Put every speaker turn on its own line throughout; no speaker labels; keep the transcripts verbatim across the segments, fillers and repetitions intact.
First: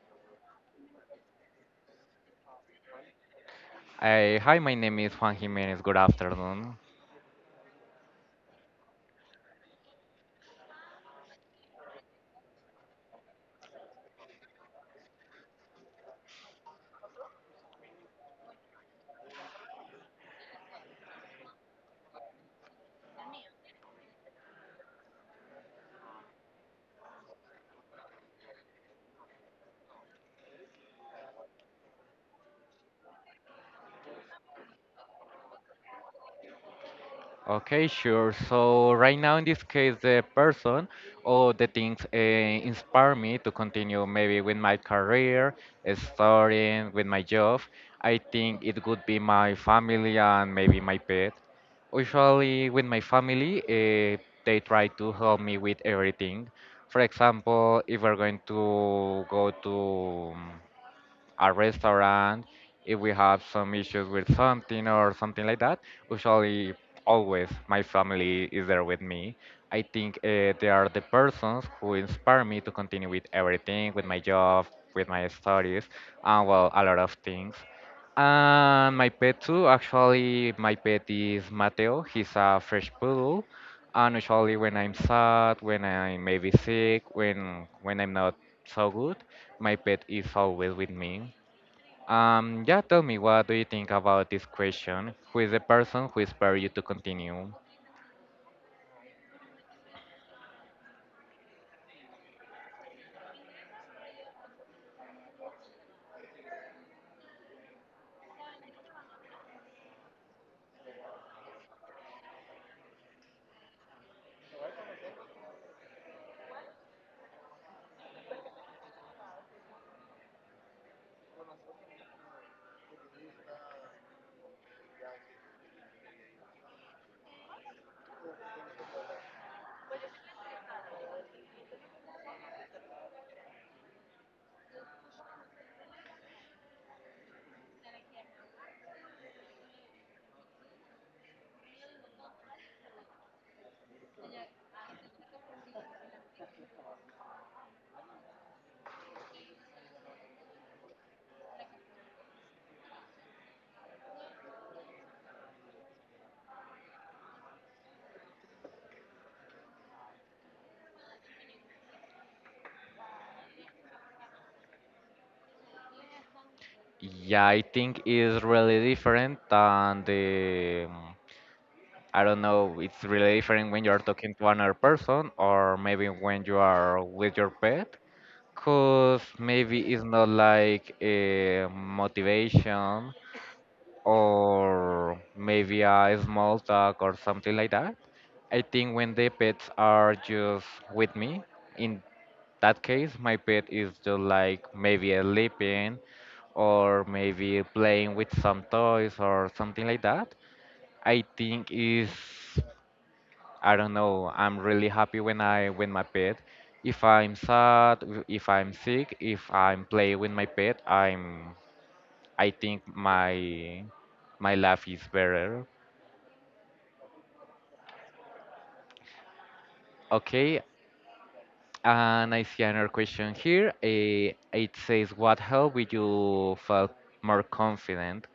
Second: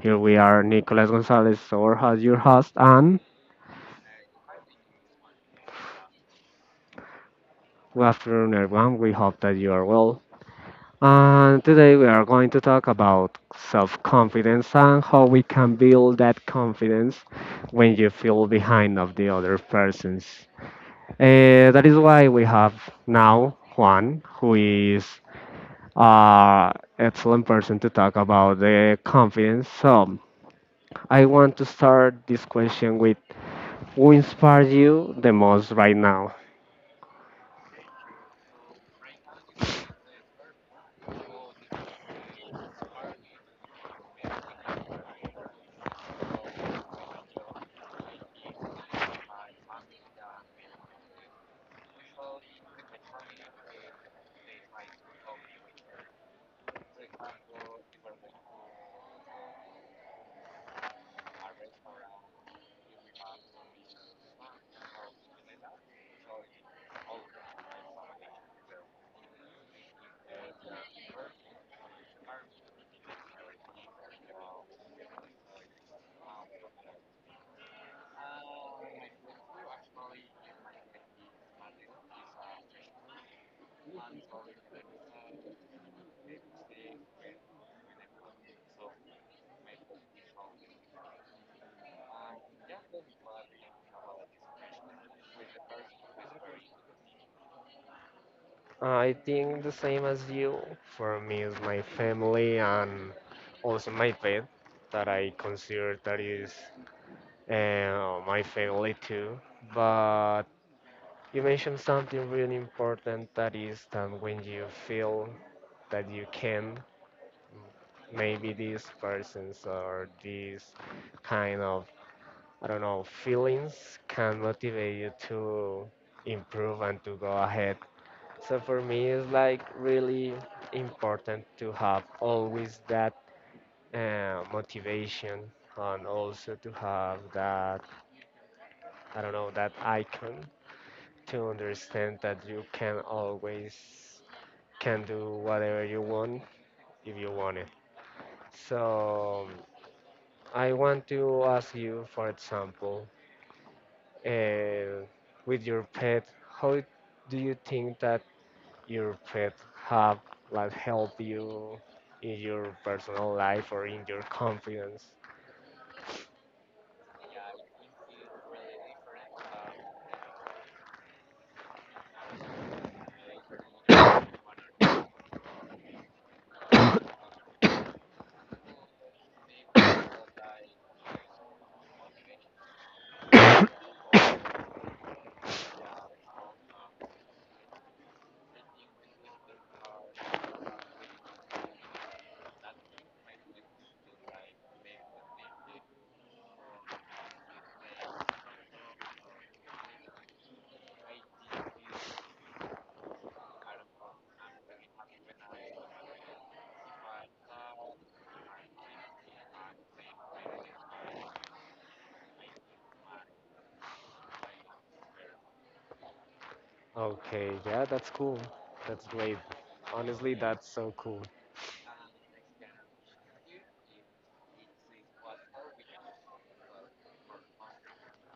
Here we are, Nicolas Gonzalez, our host, your host, and
Uh, hi, my name is Juan Jimenez. Good afternoon.
good afternoon, everyone. We hope that you are well. And today we are going to talk about self confidence and how we can build that confidence when you feel behind of the other persons. Uh, that is why we have now Juan, who is an excellent person to talk about the confidence. So, I want to start this question with who inspires you the most right now?
Okay, sure. So right now, in this case, the person or the things uh, inspire me to continue maybe with my career, uh, starting with my job. I think it would be my family and maybe my pet. Usually, with my family, uh, they try to help me with everything. For example, if we're going to go to um, a restaurant, if we have some issues with something or something like that, usually always my family is there with me. I think uh, they are the persons who inspire me to continue with everything, with my job, with my studies, and well, a lot of things. And my pet too. Actually, my pet is Mateo. He's a French poodle. And usually, when I'm sad, when I'm maybe sick, when when I'm not so good, my pet is always with me. Um, yeah, tell me, what do you think about this question? Who is the person who inspired you to continue?
I think the same as you. For me, is my family and also my pet that I consider that is uh, my family too. But you mentioned something really important that is that when you feel that you can, maybe these persons or these kind of I don't know, feelings can motivate you to improve and to go ahead. So for me, it's like really important to have always that uh, motivation and also to have that, I don't know, that icon to understand that you can always can do whatever you want if you want it. So I want to ask you, for example, uh, with your pet, how do you think that your pet have like help you in your personal life or in your confidence?
Yeah, I think it's really different than the, um, I don't know, it's really different when you're talking to another person or maybe when you are with your pet. Because maybe it's not like a motivation or maybe a small talk or something like that. I think when the pets are just with me, in that case, my pet is just like maybe sleeping or maybe playing with some toys or something like that. I think is I don't know. I'm really happy when I when my pet. If I'm sad, if I'm sick, if I'm playing with my pet, I'm I think my my life is better.
Okay, yeah, that's cool. That's great. Honestly,
Okay,
that's so cool.
and I see another question here. Eh, it says, "What helped you felt more confident?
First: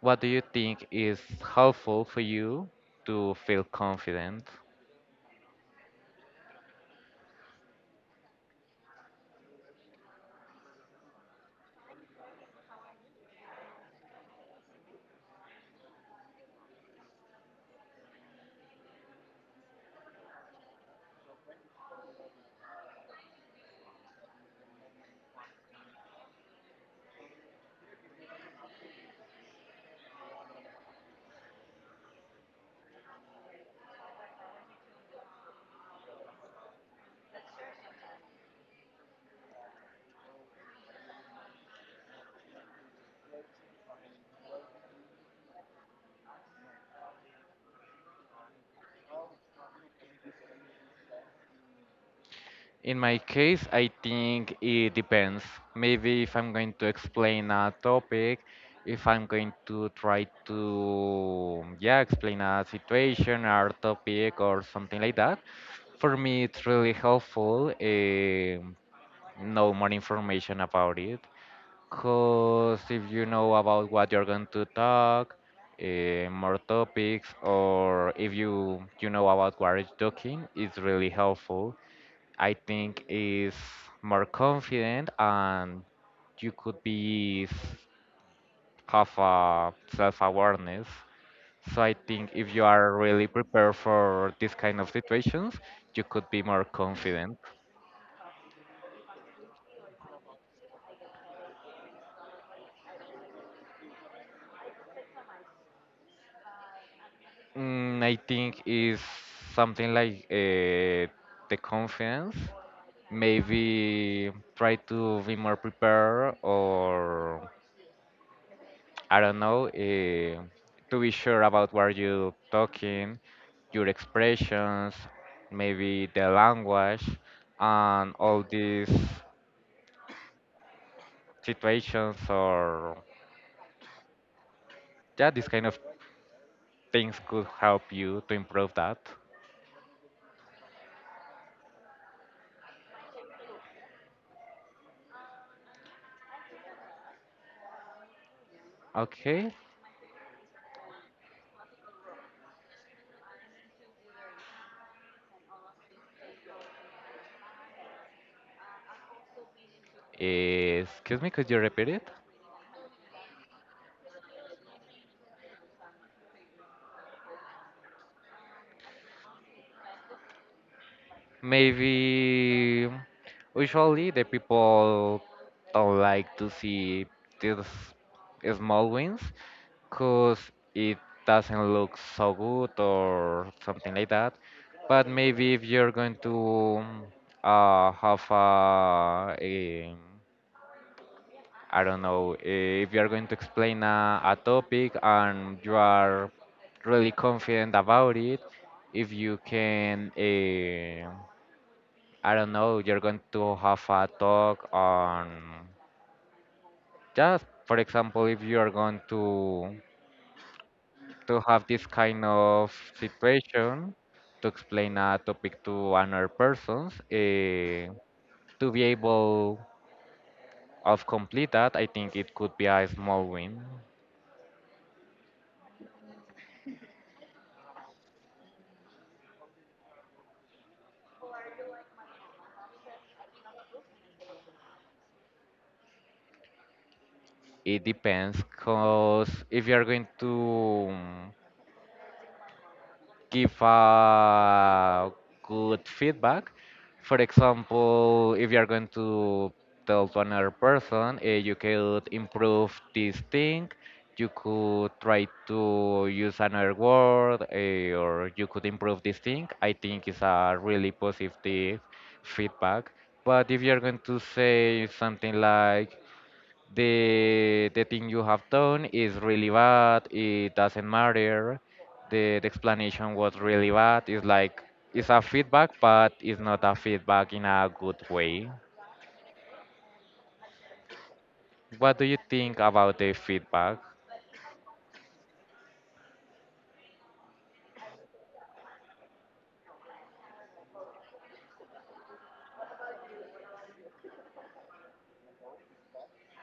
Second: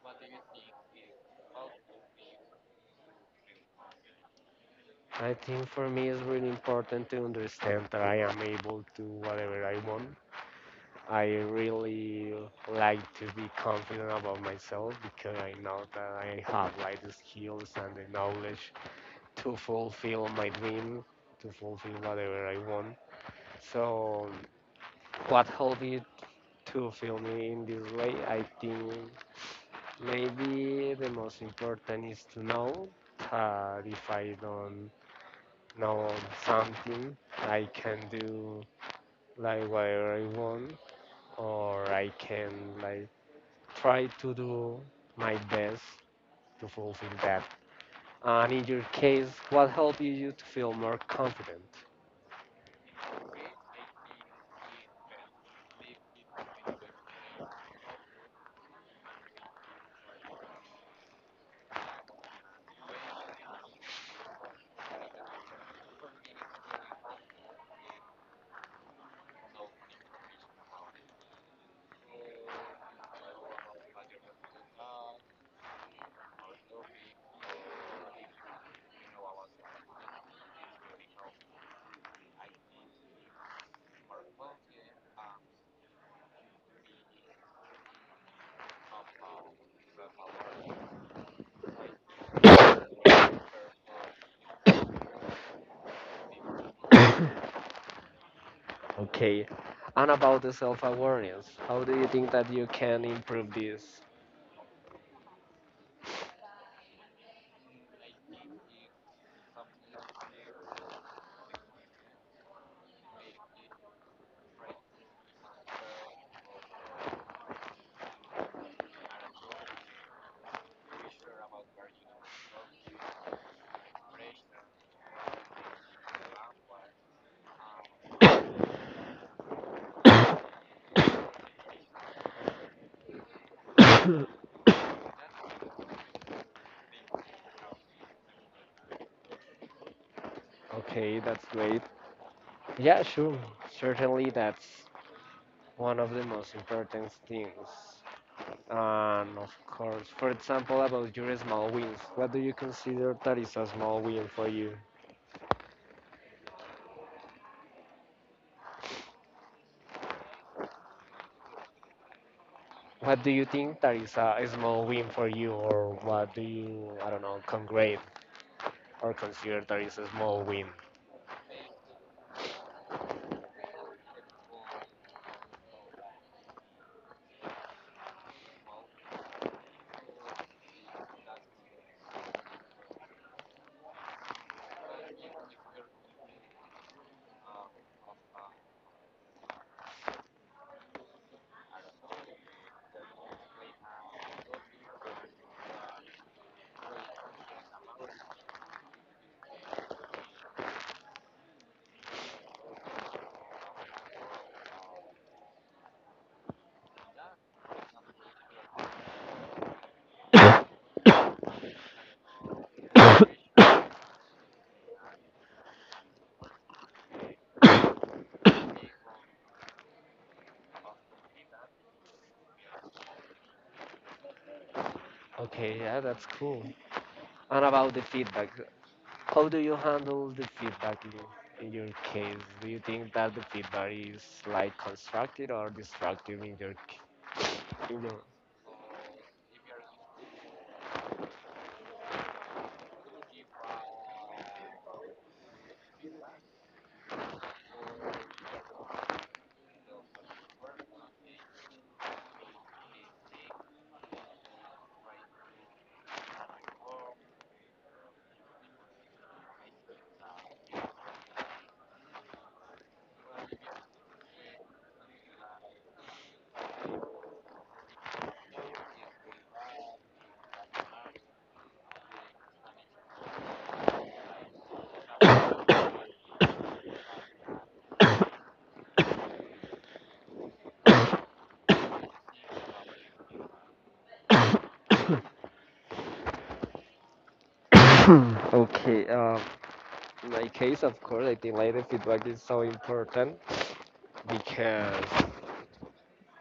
What do you think is helpful for you to feel confident?"
I think for me it's really important to understand that I am able to whatever I want. I really like to be confident about myself because I know that I have like the skills and the knowledge to fulfill my dream, to fulfill whatever I want. So, what helped me to feel me in this way? I think maybe the most important is to know that if I don't know something, I can do like whatever I want, or I can like try to do my best to fulfill that. And in your case, what helped you to feel more confident?
In my case, I think it depends. Maybe if I'm going to explain a topic, if I'm going to try to, yeah, explain a situation or topic or something like that, for me it's really helpful um know more information about it. Because if you know about what you're going to talk, uh, more topics, or if you you know about what you're talking, it's really helpful I think is more confident and you could be s- have a self-awareness. So I think if you are really prepared for this kind of situations, you could be more confident.
Okay. And about the self awareness, how do you think that you can improve this?
Mm, I think is something like uh, the confidence. Maybe try to be more prepared, or I don't know, uh, to be sure about what you're talking your expressions, maybe the language, and all these situations or yeah, these kind of things could help you to improve that.
Okay, that's great. Yeah, sure. Certainly, that's one of the most important things. And
Okay.
of course, for example, about your small wins, what do you consider that is a small win for you?
Eh, excuse me, could you repeat it?
What do you think that is a a small win for you, or what do you, I don't know, congrade or consider that is a small win?
Maybe usually the people don't like to see these small wins because it doesn't look so good or something like that. But maybe if you're going to um, uh, have a, a I don't know, if you're going to explain a, a topic and you are really confident about it, if you can, uh, I don't know, you're going to have a talk on just, for example, if you are going to to have this kind of situation to explain a topic to another persons eh, to be able of complete that. I think it could be a small win.
Okay, yeah, that's cool. And about the feedback, how do you handle the feedback in, in your case? Do you think that the feedback is like constructive or destructive in your c-
It
in your
depends because if you're going to um, give a good feedback. For example, if you are going to tell to another person, eh, you could improve this thing. You could try to use another word, eh, or you could improve this thing. I think it's a really positive feedback. But if you're going to say something like, the the thing you have done is really bad, it doesn't matter, the, the explanation was really bad. It's like it's a feedback but it's not a feedback in a good way. What do you think about the feedback?
Okay, um, in my case, of course, I think like the feedback is so important because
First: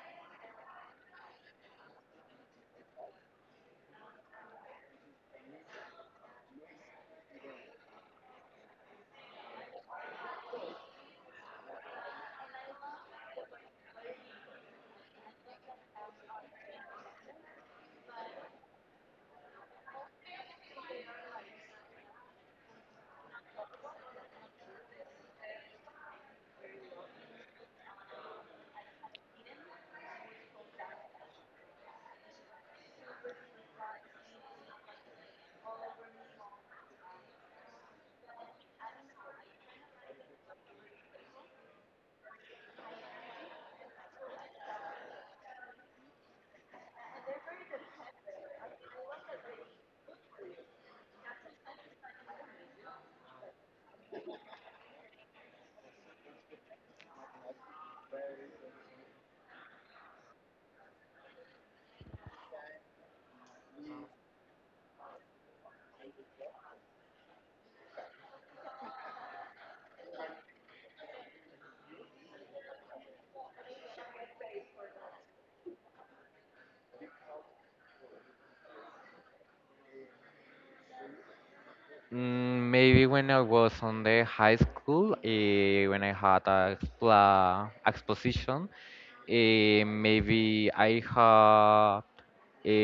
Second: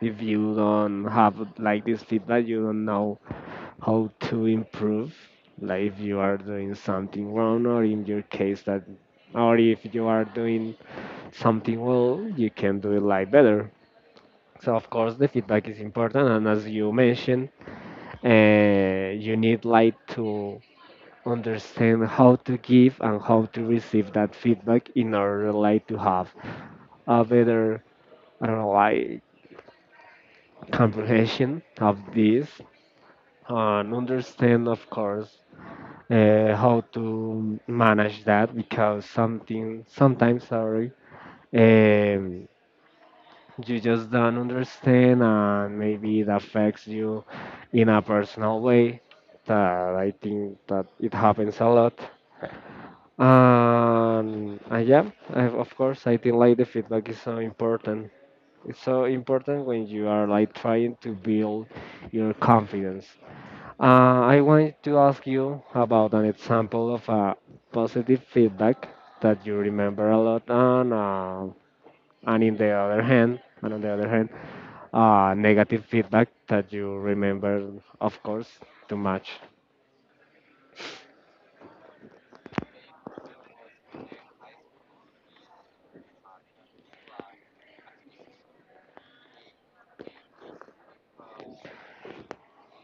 if you don't have like this feedback, you don't know how to improve. Like if you are doing something wrong, or in your case that, or if you are doing something well, you can do it like better. So of course the feedback is important, and as you mentioned, uh, you need like to understand how to give and how to receive that feedback in order like to have a better, I don't know, like comprehension of this, and understand of course uh, how to manage that because something sometimes sorry. Um, you just don't understand and maybe it affects you in a personal way that I think that it happens a lot and, and yeah I, of course I think like the feedback is so important. It's so important when you are like trying to build your confidence. uh, I want to ask you about an example of a positive feedback that you remember a lot and uh, and in the other hand and on the other hand uh, negative feedback that you remember, of course, too much.
Mm, maybe when I was on the high school, eh, when I had a expla exposition, eh, maybe I had a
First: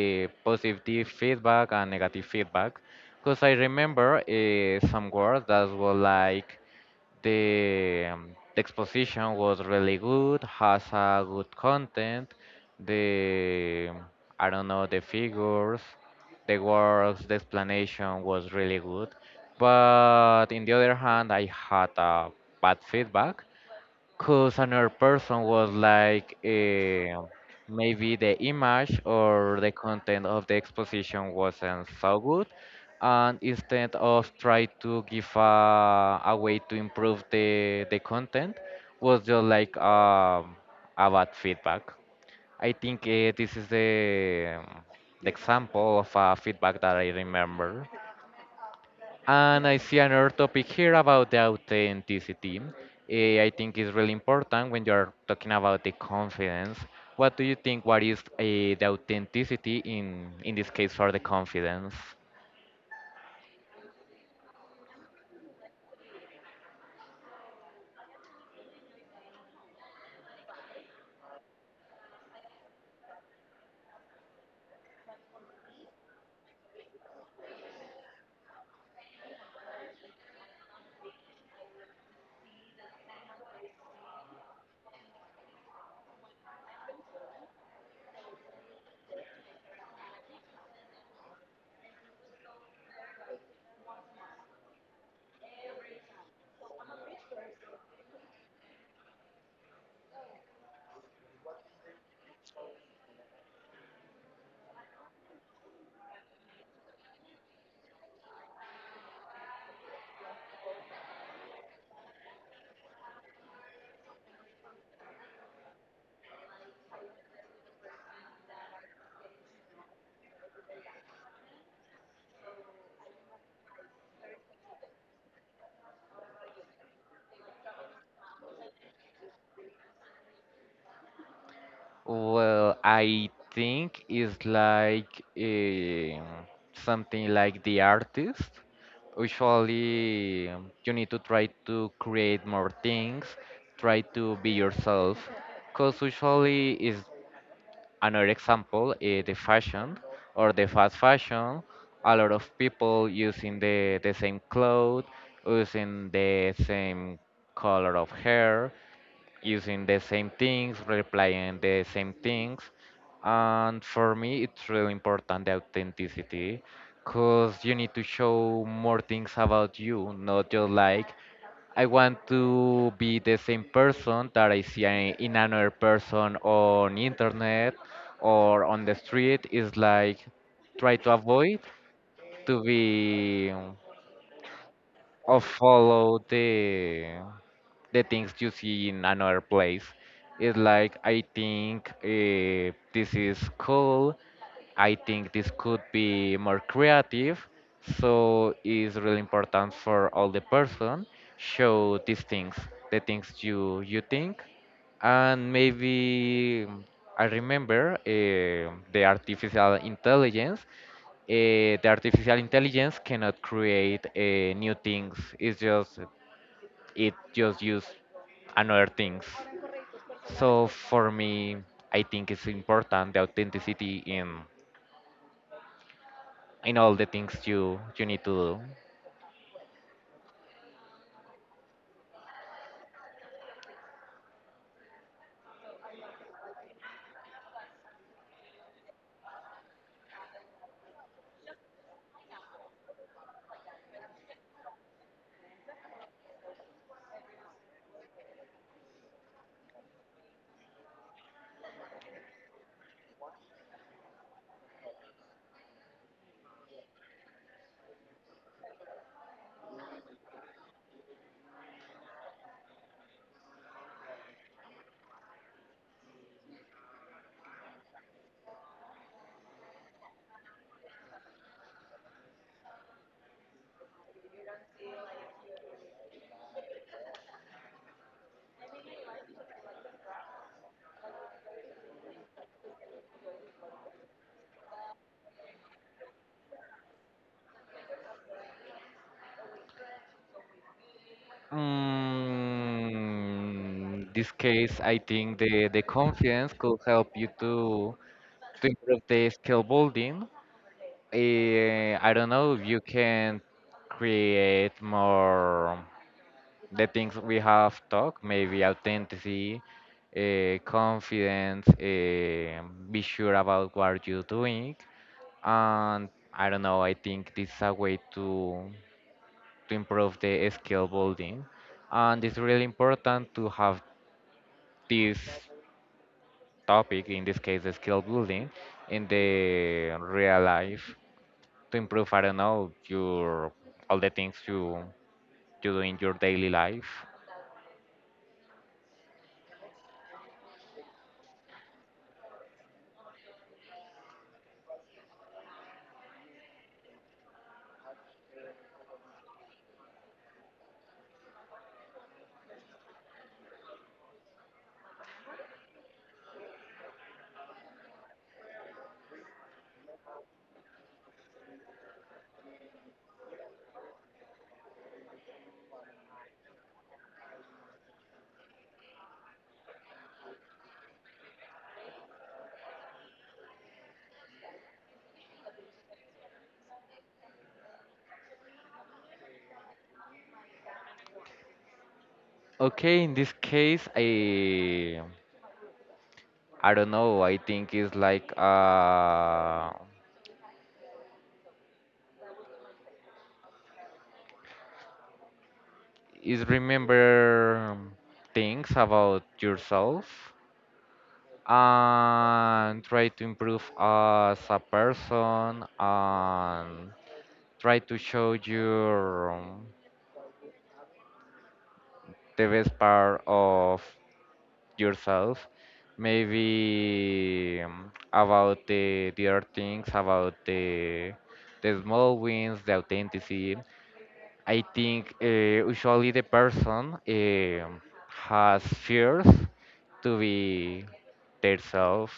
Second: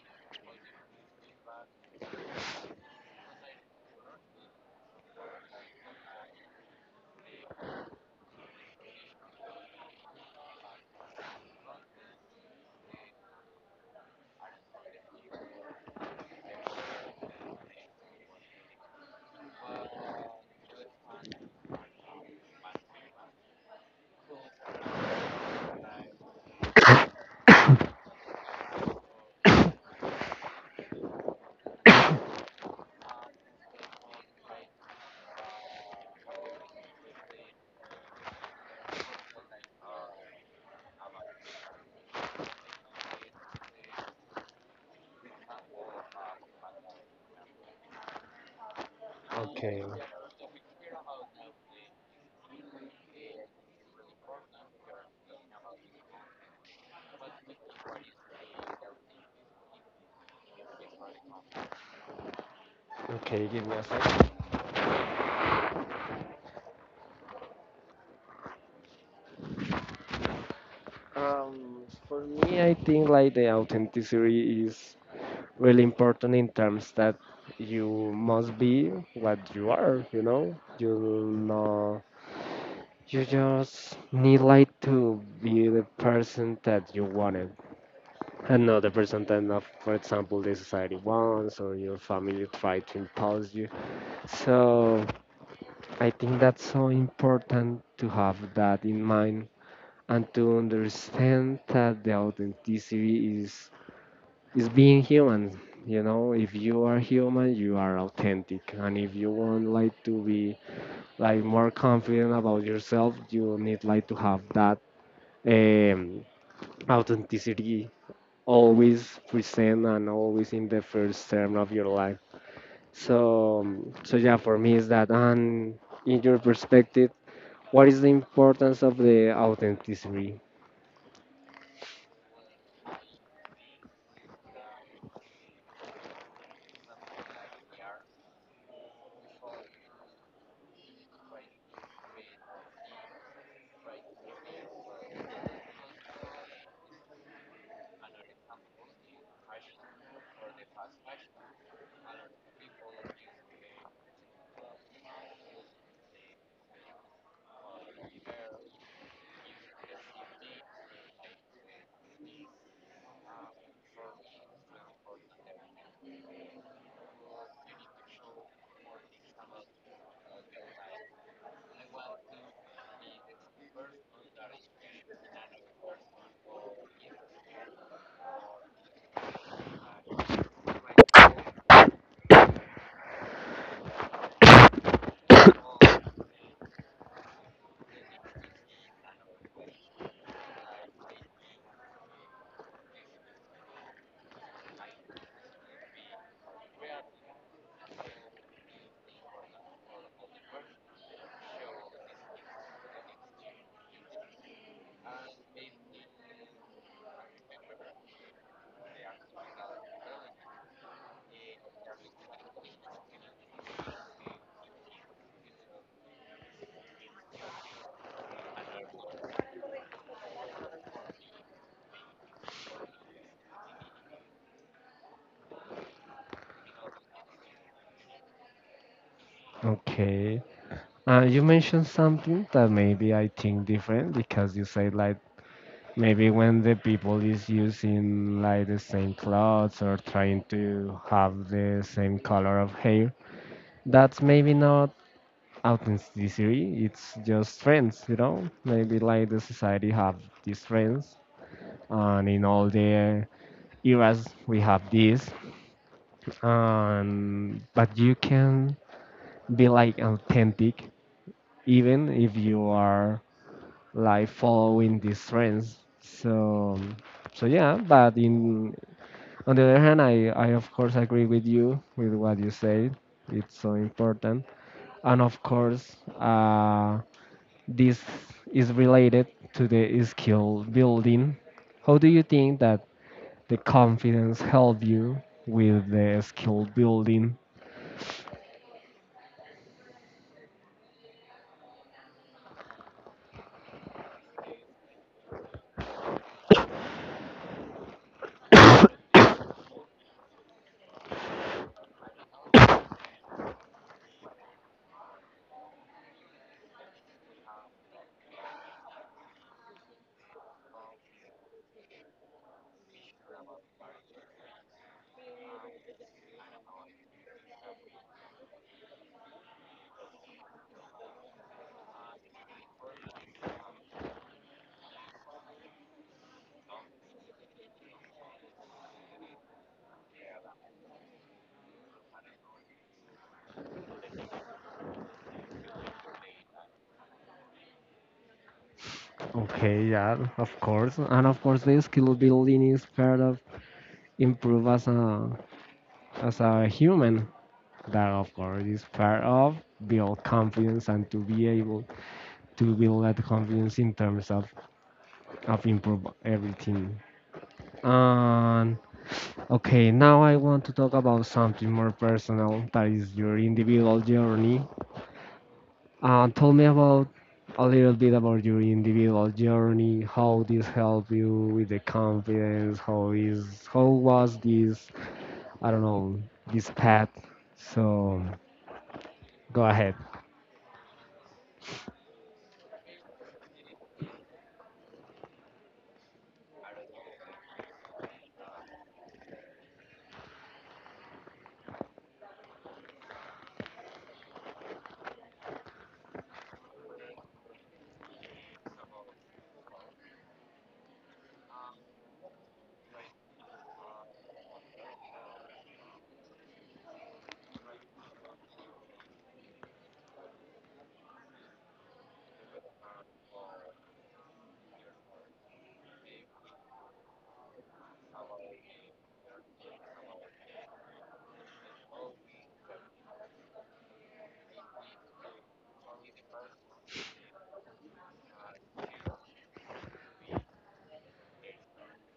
positive feedback and negative feedback, because I remember eh, some words that were like the um, the exposition was really good, has a good content, the I don't know the figures the words, the explanation was really good. But in the other hand, I had a bad feedback because another person was like, eh, maybe the image or the content of the exposition wasn't so good. And instead of try to give a, a way to improve the, the content, was just like um, a bad feedback. I think uh, this is the, um, the example of a feedback that I remember. And I
Okay,
see another topic here about the authenticity. Eh, I think is really important when you're talking about the confidence. What do you think? What is uh, the authenticity in in this case for the confidence?
okay, give me a second. Um, for me, I think like the authenticity is really important in terms that you must be what you are, you know? You know, you just need like to be the person that you wanted and not the person that, not, for example, the society wants or your family try to impose you. So I think that's so important to have that in mind and to understand that the authenticity is is being human. You know, if you are human, you are authentic, and if you want like to be like more confident about yourself, you need like to have that um, authenticity always present and always in the first term of your life. So, um, so yeah, for me is that. And in your perspective, what is the importance of the authenticity?
Well, I think it's like um something like the artist. Usually, um, you need to try to create more things, try to be yourself. Because usually, is another example, eh, the fashion or the fast fashion. A lot of people using the, the same clothes, using the same color of hair using the same things, replying the same things. And for me, it's really important the authenticity because you need to show more things about you, not just like I want to be the same person that I see a- in another person on internet or on the street. Is like try to avoid to be or follow the the things you see in another place. It's like I think uh, this is cool. I think this could be more creative. So it's really important for all the person show these things, the things you you think, and maybe I remember eh, the artificial intelligence uh, the artificial intelligence cannot create uh, new things. It's just it just use another things. So for me, I think it's important the authenticity in in all the things you you need to do.
Okay. Uh, you mentioned something that maybe I think different because you say like maybe when the people is using like the same clothes or trying to have the same color of hair, that's maybe not authenticity. It's just trends, you know. Maybe like the society have these trends, and in all the eras we have this. And but you can be like authentic even if you are like following these trends. So so yeah, but in on the other hand i i of course agree with you with what you said. It's so important, and of course uh this is related to the skill building. How do you think that the confidence help you with the skill building?
Mm, this case, I think the the confidence could help you to to improve the skill building. Eh, I don't know if you can create more. The things we have talked, maybe authenticity, uh, confidence, uh, be sure about what you're doing. And I don't know, I think this is a way to, to improve the skill building. And it's really important to have this topic, in this case, the skill building, in the real life to improve, I don't know, your all the things you, you do in your daily life.
Okay, yeah, of course, and of course the skill building is part of improve as a as a human. That of course is part of build confidence and to be able to build that confidence in terms of of improve everything. And okay, now I want to talk about something more personal that is your individual journey. Uh, tell me about a little bit about your individual journey. How this help you with the confidence? How is how was this? I don't know this path. So go ahead.
Okay, in this case, I I don't know. I think it's like uh, is remember things about yourself and try to improve as a person and try to show your the best part of yourself. Maybe um, about the the other things about the the small wins, the authenticity. I think uh, usually the person um has fears to be themselves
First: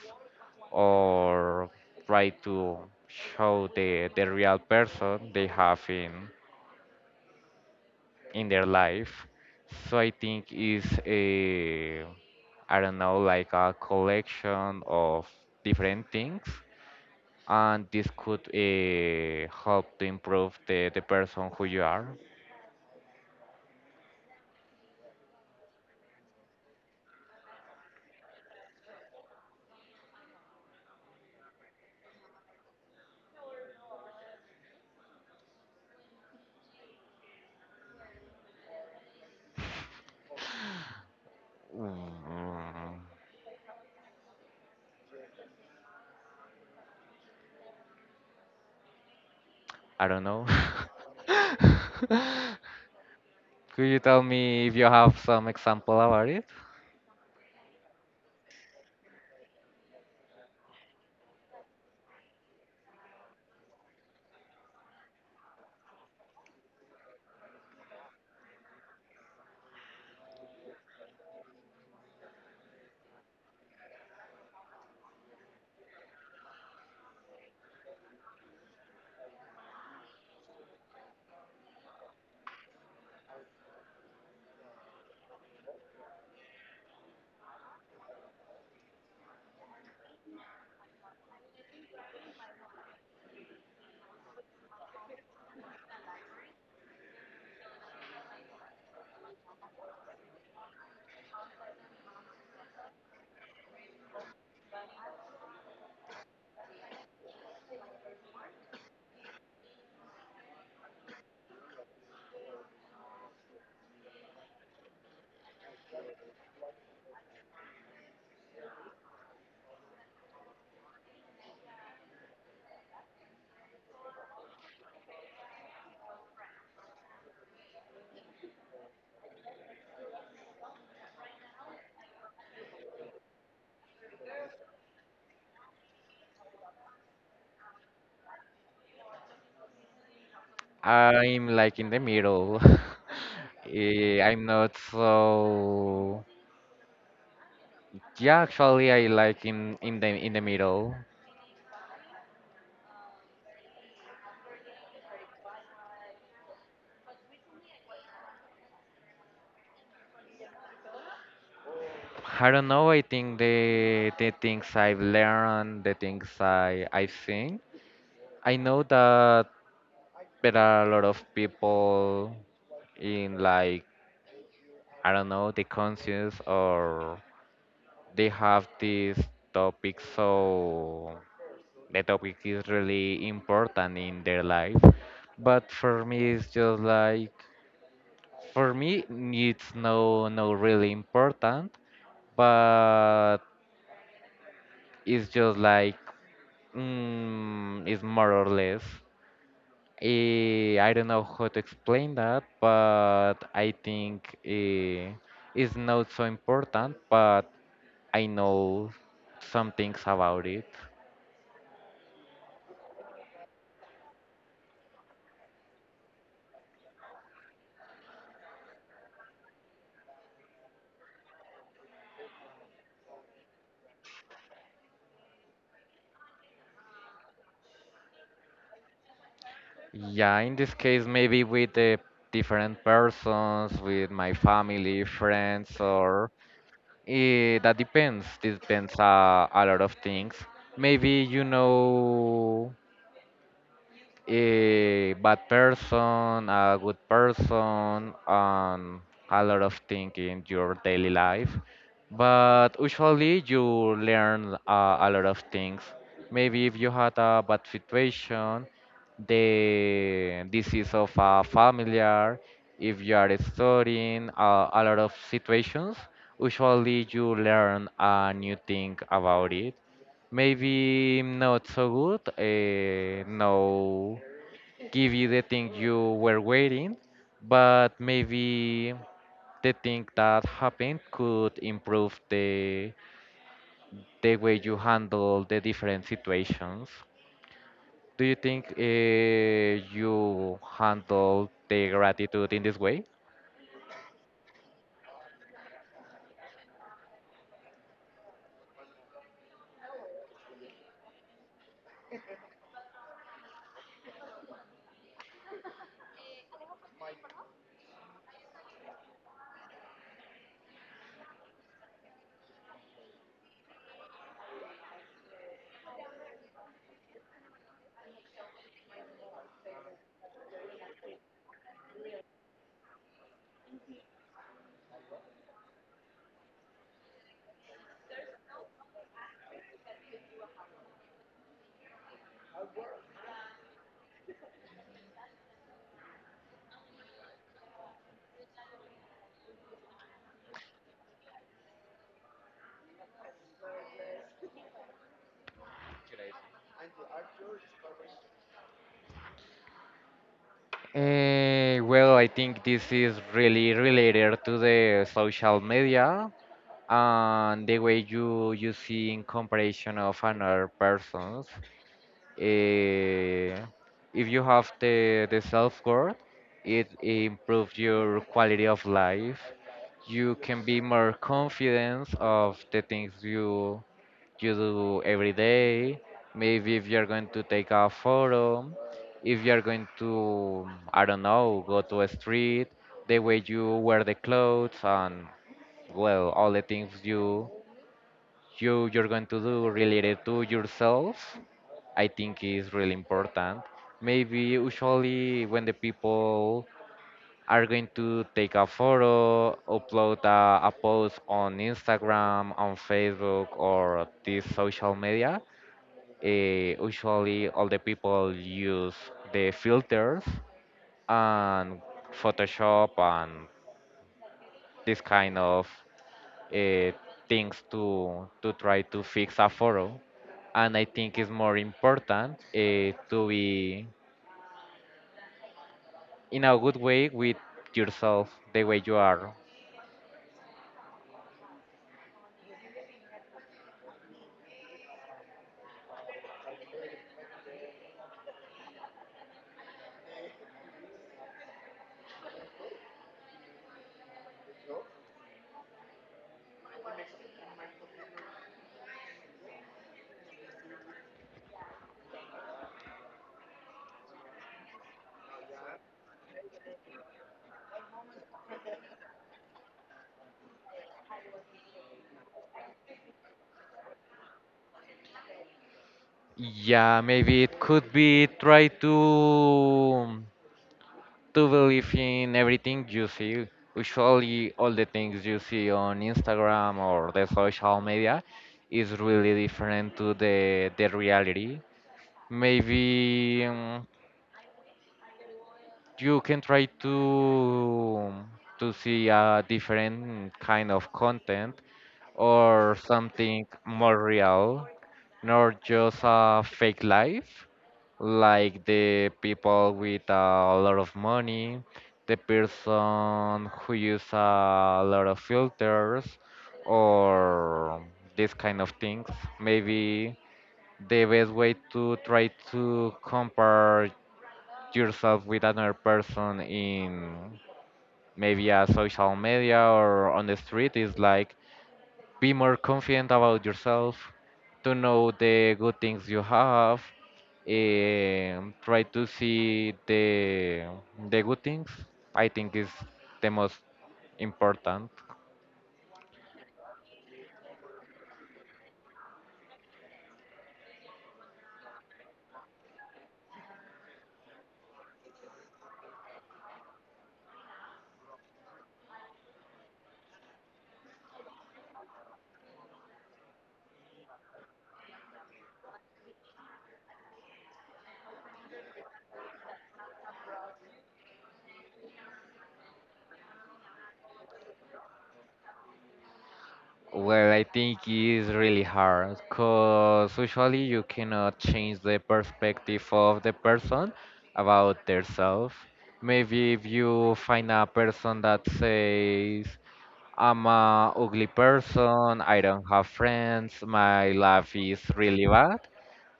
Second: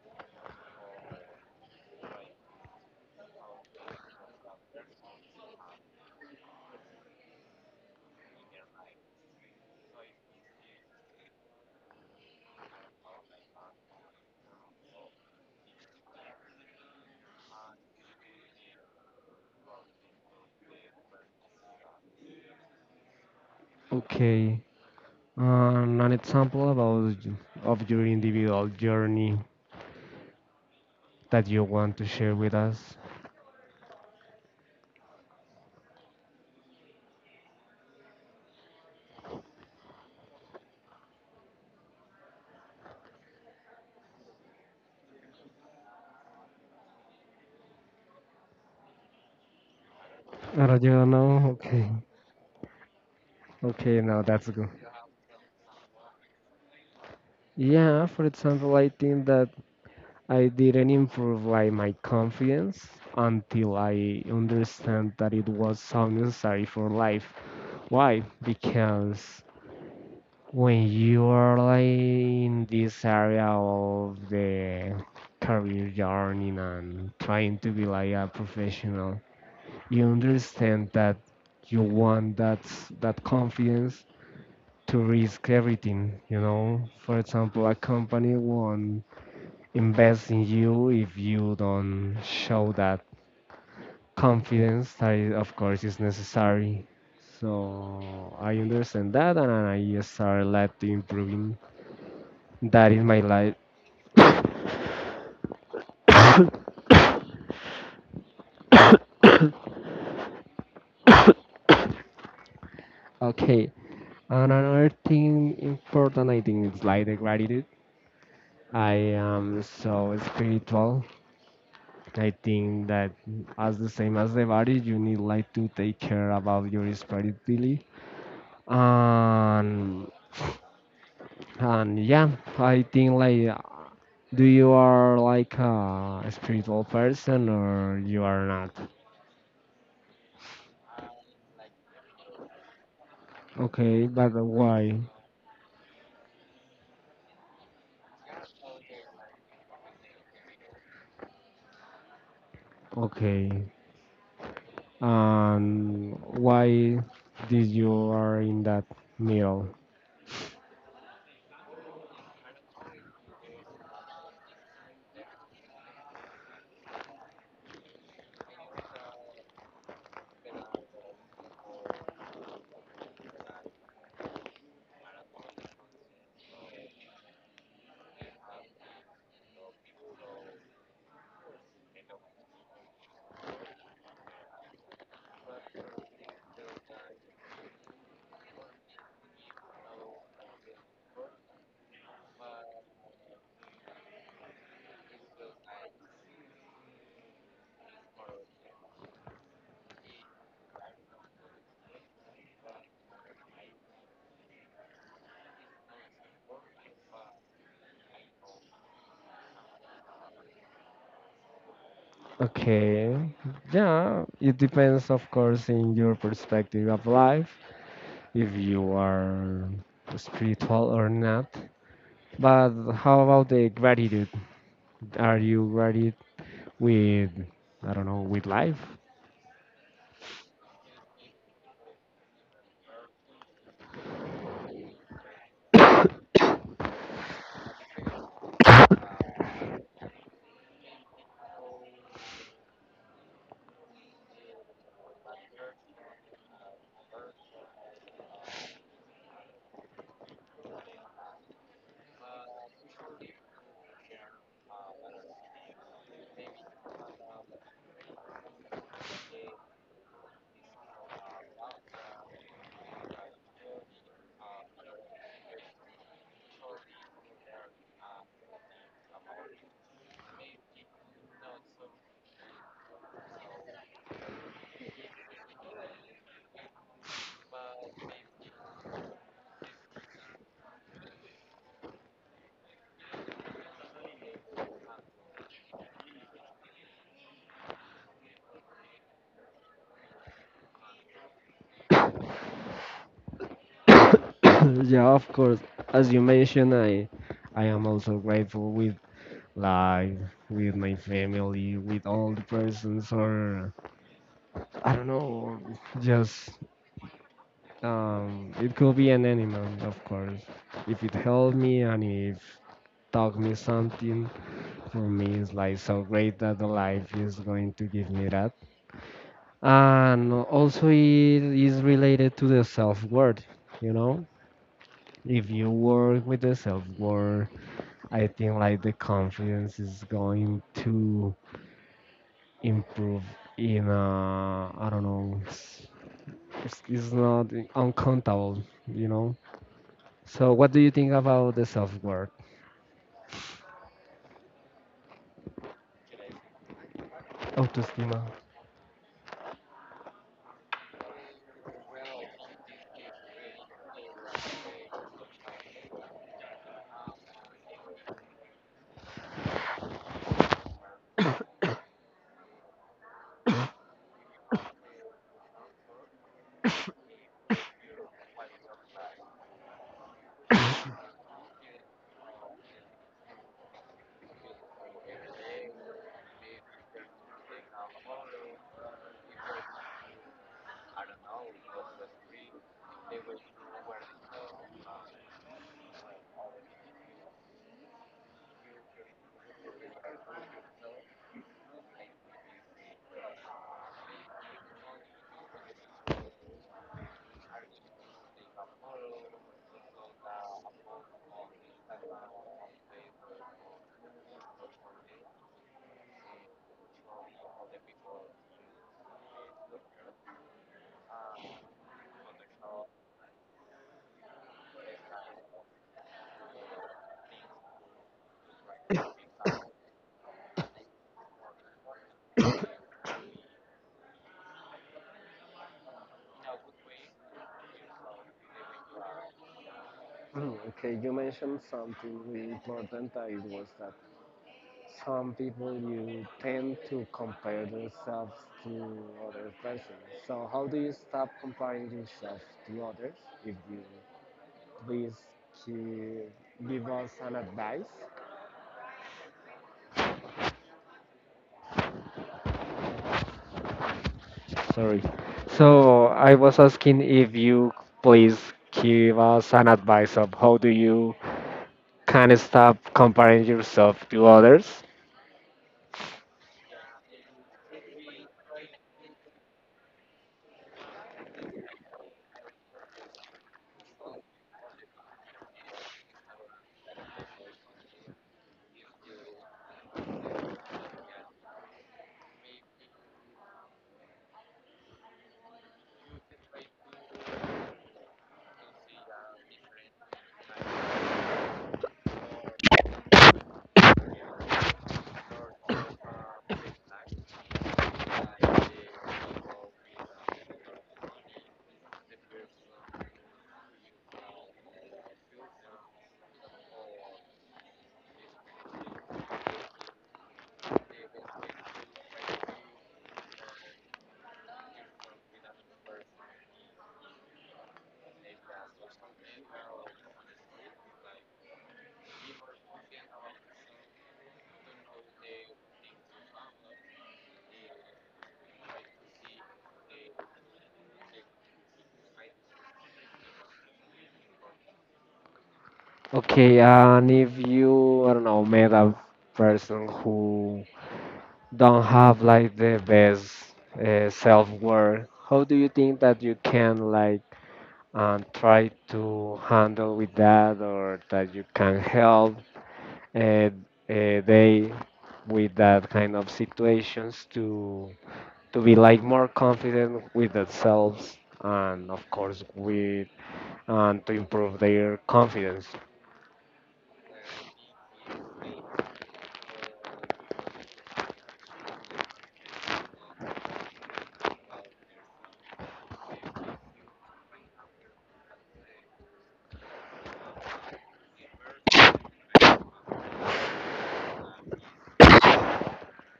or try to show the, the real person they have in in their life. So I think is a I don't know like a collection of different things, and this could uh, help to improve the the person who you are.
Okay. Um, an example about of your individual journey that you want to share with us.
Mm, I don't know.
I don't know. Okay.
Could you
Okay. Now
tell
that's
me
good.
if you have some example about it?
Yeah. For example, I think that I didn't improve like my confidence until I understand that it was so necessary for life. Why? Because when you are like in this area of the career journey and trying to be like a professional, you understand that you want that that confidence to risk everything. You know, for example, a company won't invest in you if you don't show that confidence that is, of course is necessary. So I understand that and I started like improving. That is my life. Okay. And another thing important, I think, is like the gratitude. I am so spiritual. I think that as the same as the body, you need like to take care about your spirituality. And and yeah, I think like uh, do you are like a spiritual person or you are not?
I'm like in the middle.
Okay,
Eh,
but
I'm not
why?
so. Yeah, actually, I like in in the in the middle.
Okay, and why did you are in that middle?
I don't know. I think the the things I've learned, the things I I've seen. I know that there are a lot of people in like I don't know the conscious or they have this topic so the topic is really important in their life but for me it's just like for me it's no no really important but it's just like mm, it's more or less eh, I don't know how to explain that but I think eh, it's not so important but I know some things about it.
Okay, yeah, it depends, of course, in your perspective of life, if you are spiritual or not. But how about the gratitude? Are you gratitude with, I don't know, with life?
Yeah, in this case, maybe with the different persons, with my family, friends, or eh, that depends. Depends uh, a lot of things. Maybe you know a bad person, a good person, and a lot of things in your daily life. But usually you learn uh, a lot of things. Maybe if you had a bad situation, the disease of a familiar, if you are studying uh, a lot of situations, usually you learn a new thing about it maybe not so good. Uh, no, give you the thing you were waiting, but maybe the thing that happened could improve the the way you handle the different situations. Do you think uh, you handle the gratitude in this way?
Yeah, of course. As you mentioned, I, I am also grateful with life, with my family, with all the persons or I don't know, just um, it could be an animal, of course. If it helped me and if taught me something, for me it's like so great that the life is going to give me that. And also it is related to the self-worth, you know? If you work with the self-worth, I think like the confidence is going to improve in uh, I don't know, it's, it's it's not uncountable, you know? So, what do you think about the self worth, autoestima?
Eh, well, I think this is really related to the social media and the way you you see in comparison of another persons. eh, if you have the, the self-worth, it improves your quality of life. You can be more confident of the things you you do every day. Maybe if you're going to take a photo, if you're going to, I don't know, go to a street, the way you wear the clothes and, well, all the things you you you're going to do related to yourself I think is really important. Maybe usually when the people are going to take a photo, upload a, a post on Instagram, on Facebook or this social media, eh, usually all the people use the filters and Photoshop and this kind of uh, things to to try to fix a photo. And I think it's more important, uh, to be in a good way with yourself, the way you are.
Mm, okay, you mentioned something really important that it was that some people you tend to compare themselves to other persons. So how do you stop comparing yourself to others? If you please give give us an advice. Sorry. So, I was asking if you please give us an advice of how do you can stop comparing yourself to others.
Yeah, maybe it could be try to to believe in everything you see. Usually all the things you see on Instagram or the social media is really different to the the reality. Maybe um, you can try to to see a different kind of content or something more real, not just a fake life like the people with a lot of money, the person who use a lot of filters or this kind of things. Maybe the best way to try to compare yourself with another person in maybe a social media or on the street is like be more confident about yourself, to know the good things you have and try to see the the good things. I think is the most important.
Okay, and if you, I don't know, met a person who don't have like the best uh, self-worth, how do you think that you can like um, try to handle with that, or that you can help uh, uh, they with that kind of situations to to be like more confident with themselves, and of course with and to improve their confidence?
Well, I think is really hard because usually you cannot change the perspective of the person about their self. Maybe if you find a person that says, I'm a ugly person. I don't have friends. My life is really bad.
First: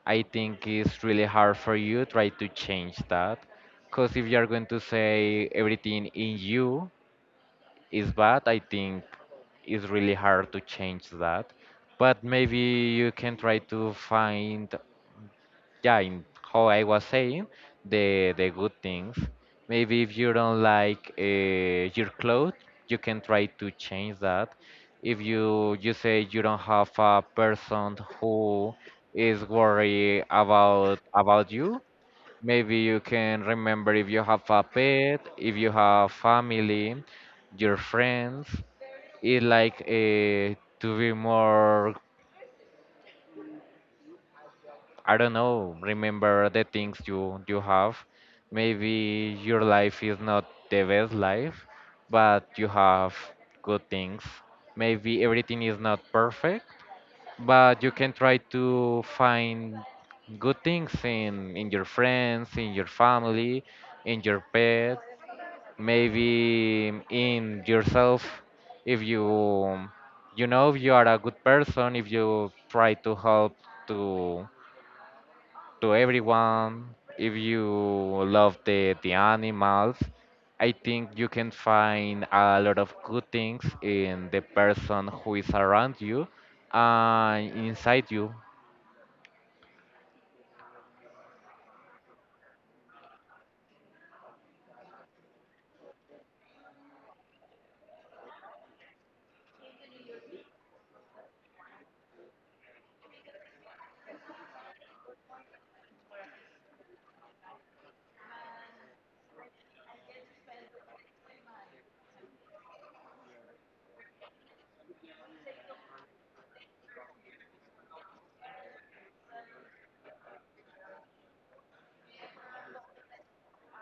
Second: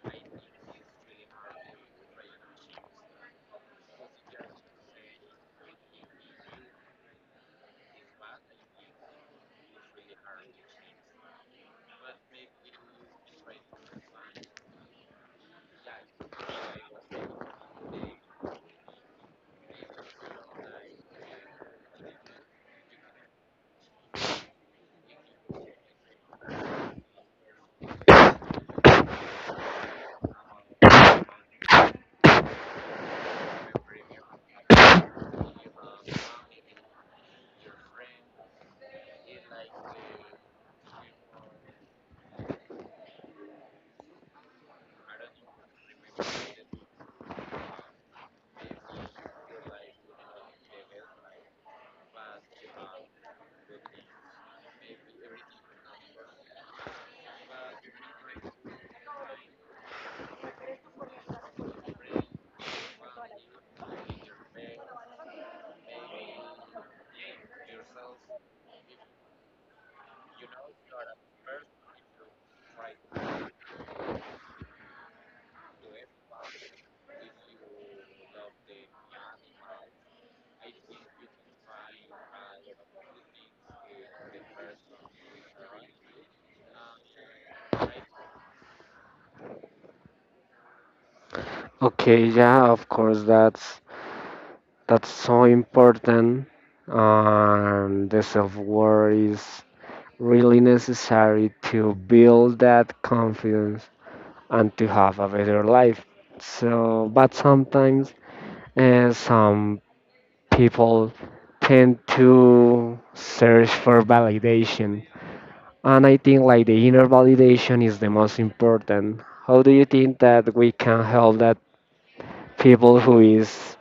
I think it's really hard for you try to change that. Because if you're going to say everything in you is bad, I think it's really hard to change that. But maybe you can try to find, yeah, in how I was saying, the the good things. Maybe if you don't like uh, your clothes, you can try to change that. If you you say you don't have a person who is worried about about you, maybe you can remember if you have a pet, if you have family, your friends. It's like, uh, to be more, I don't know, remember the things you you have. Maybe your life is not the best life, but you have good things. Maybe everything is not perfect, but you can try to find good things in in your friends, in your family, in your pet, maybe in yourself if you, you know, if you are a good person, if you try to help to to everyone. If you love the, the animals, I think you can find a lot of good things in the person who is around you and inside you.
Okay, yeah, of course, that's that's so important. Um, the self worth is really necessary to build that confidence and to have a better life. So, but sometimes uh, some people tend to search for validation, and I think like the inner validation is the most important. How do you think that we can help that people who is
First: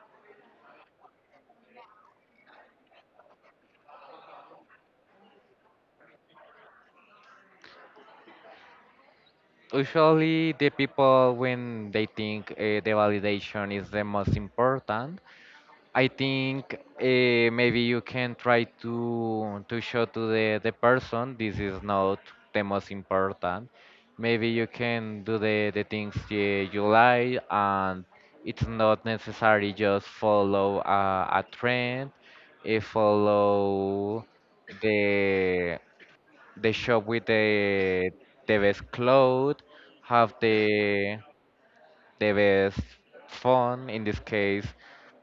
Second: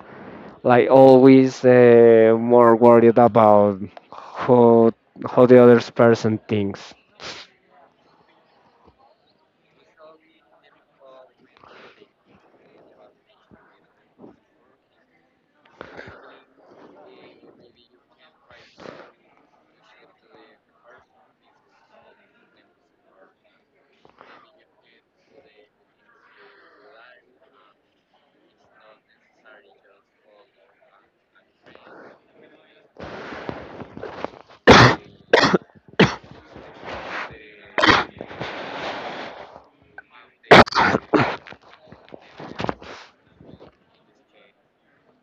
like always uh, more worried about how how the other person thinks.
Usually, the people, when they think, uh, the validation is the most important, I think, uh, maybe you can try to to show to the the person this is not the most important. Maybe you can do the the things you, you like, and it's not necessary just follow a, a trend, uh, follow the the shop with the the best clothes, have the the best fun in this case.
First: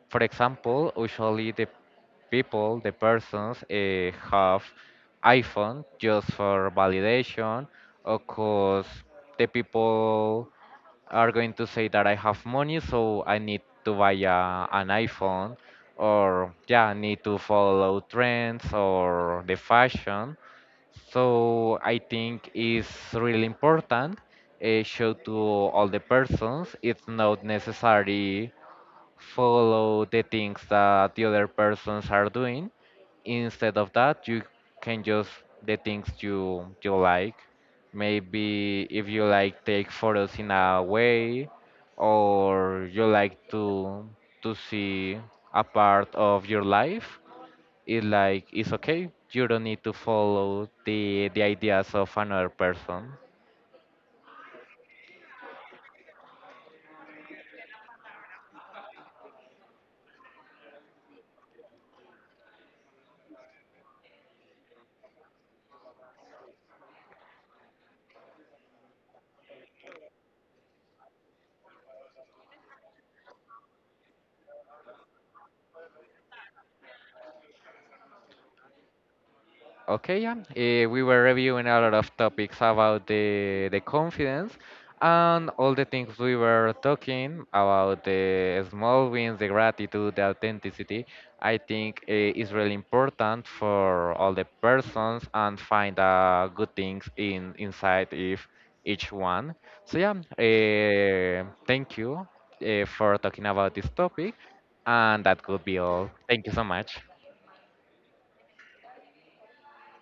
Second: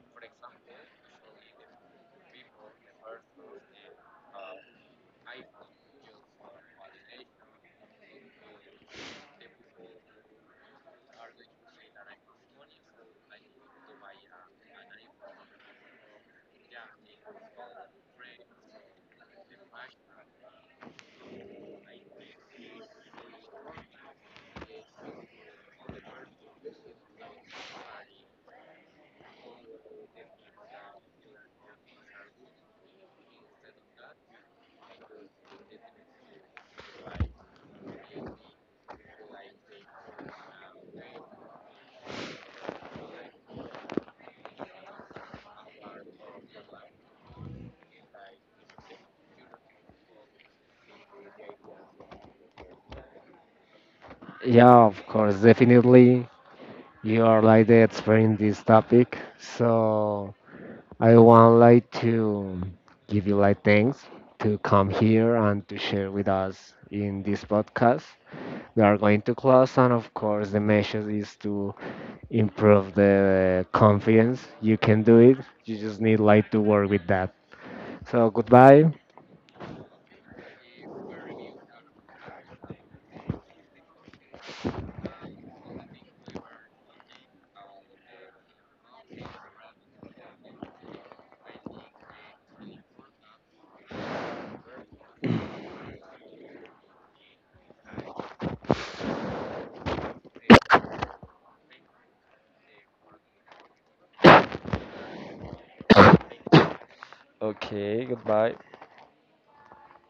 For example, usually the people, the persons, uh, have iPhone just for validation. Of course, the people are going to say that I have money, so I need to buy a, an iPhone, or yeah, I need to follow trends or the fashion. So I think it's really important, uh, show to all the persons, it's not necessary follow the things that the other persons are doing. Instead of that, you can just the things you you like. Maybe if you like take photos in a way, or you like to to see a part of your life, it's like it's okay, you don't need to follow the the ideas of another person.
Yeah, of course, definitely you are like the expert in this topic, so I want like to give you like thanks to come here and to share with us in this podcast. We are going to class, and of course, the message is to improve the confidence. You can do it. You just need like to work with that. So goodbye.
Okay, yeah. Eh, we were reviewing a lot of topics about the the confidence and all the things we were talking about, the small wins, the gratitude, the authenticity. I think, eh, is really important for all the persons and find, uh, good things in inside if each one. So yeah, eh, thank you, eh, for talking about this topic, and that could be all. Thank you so much.
Okay, goodbye.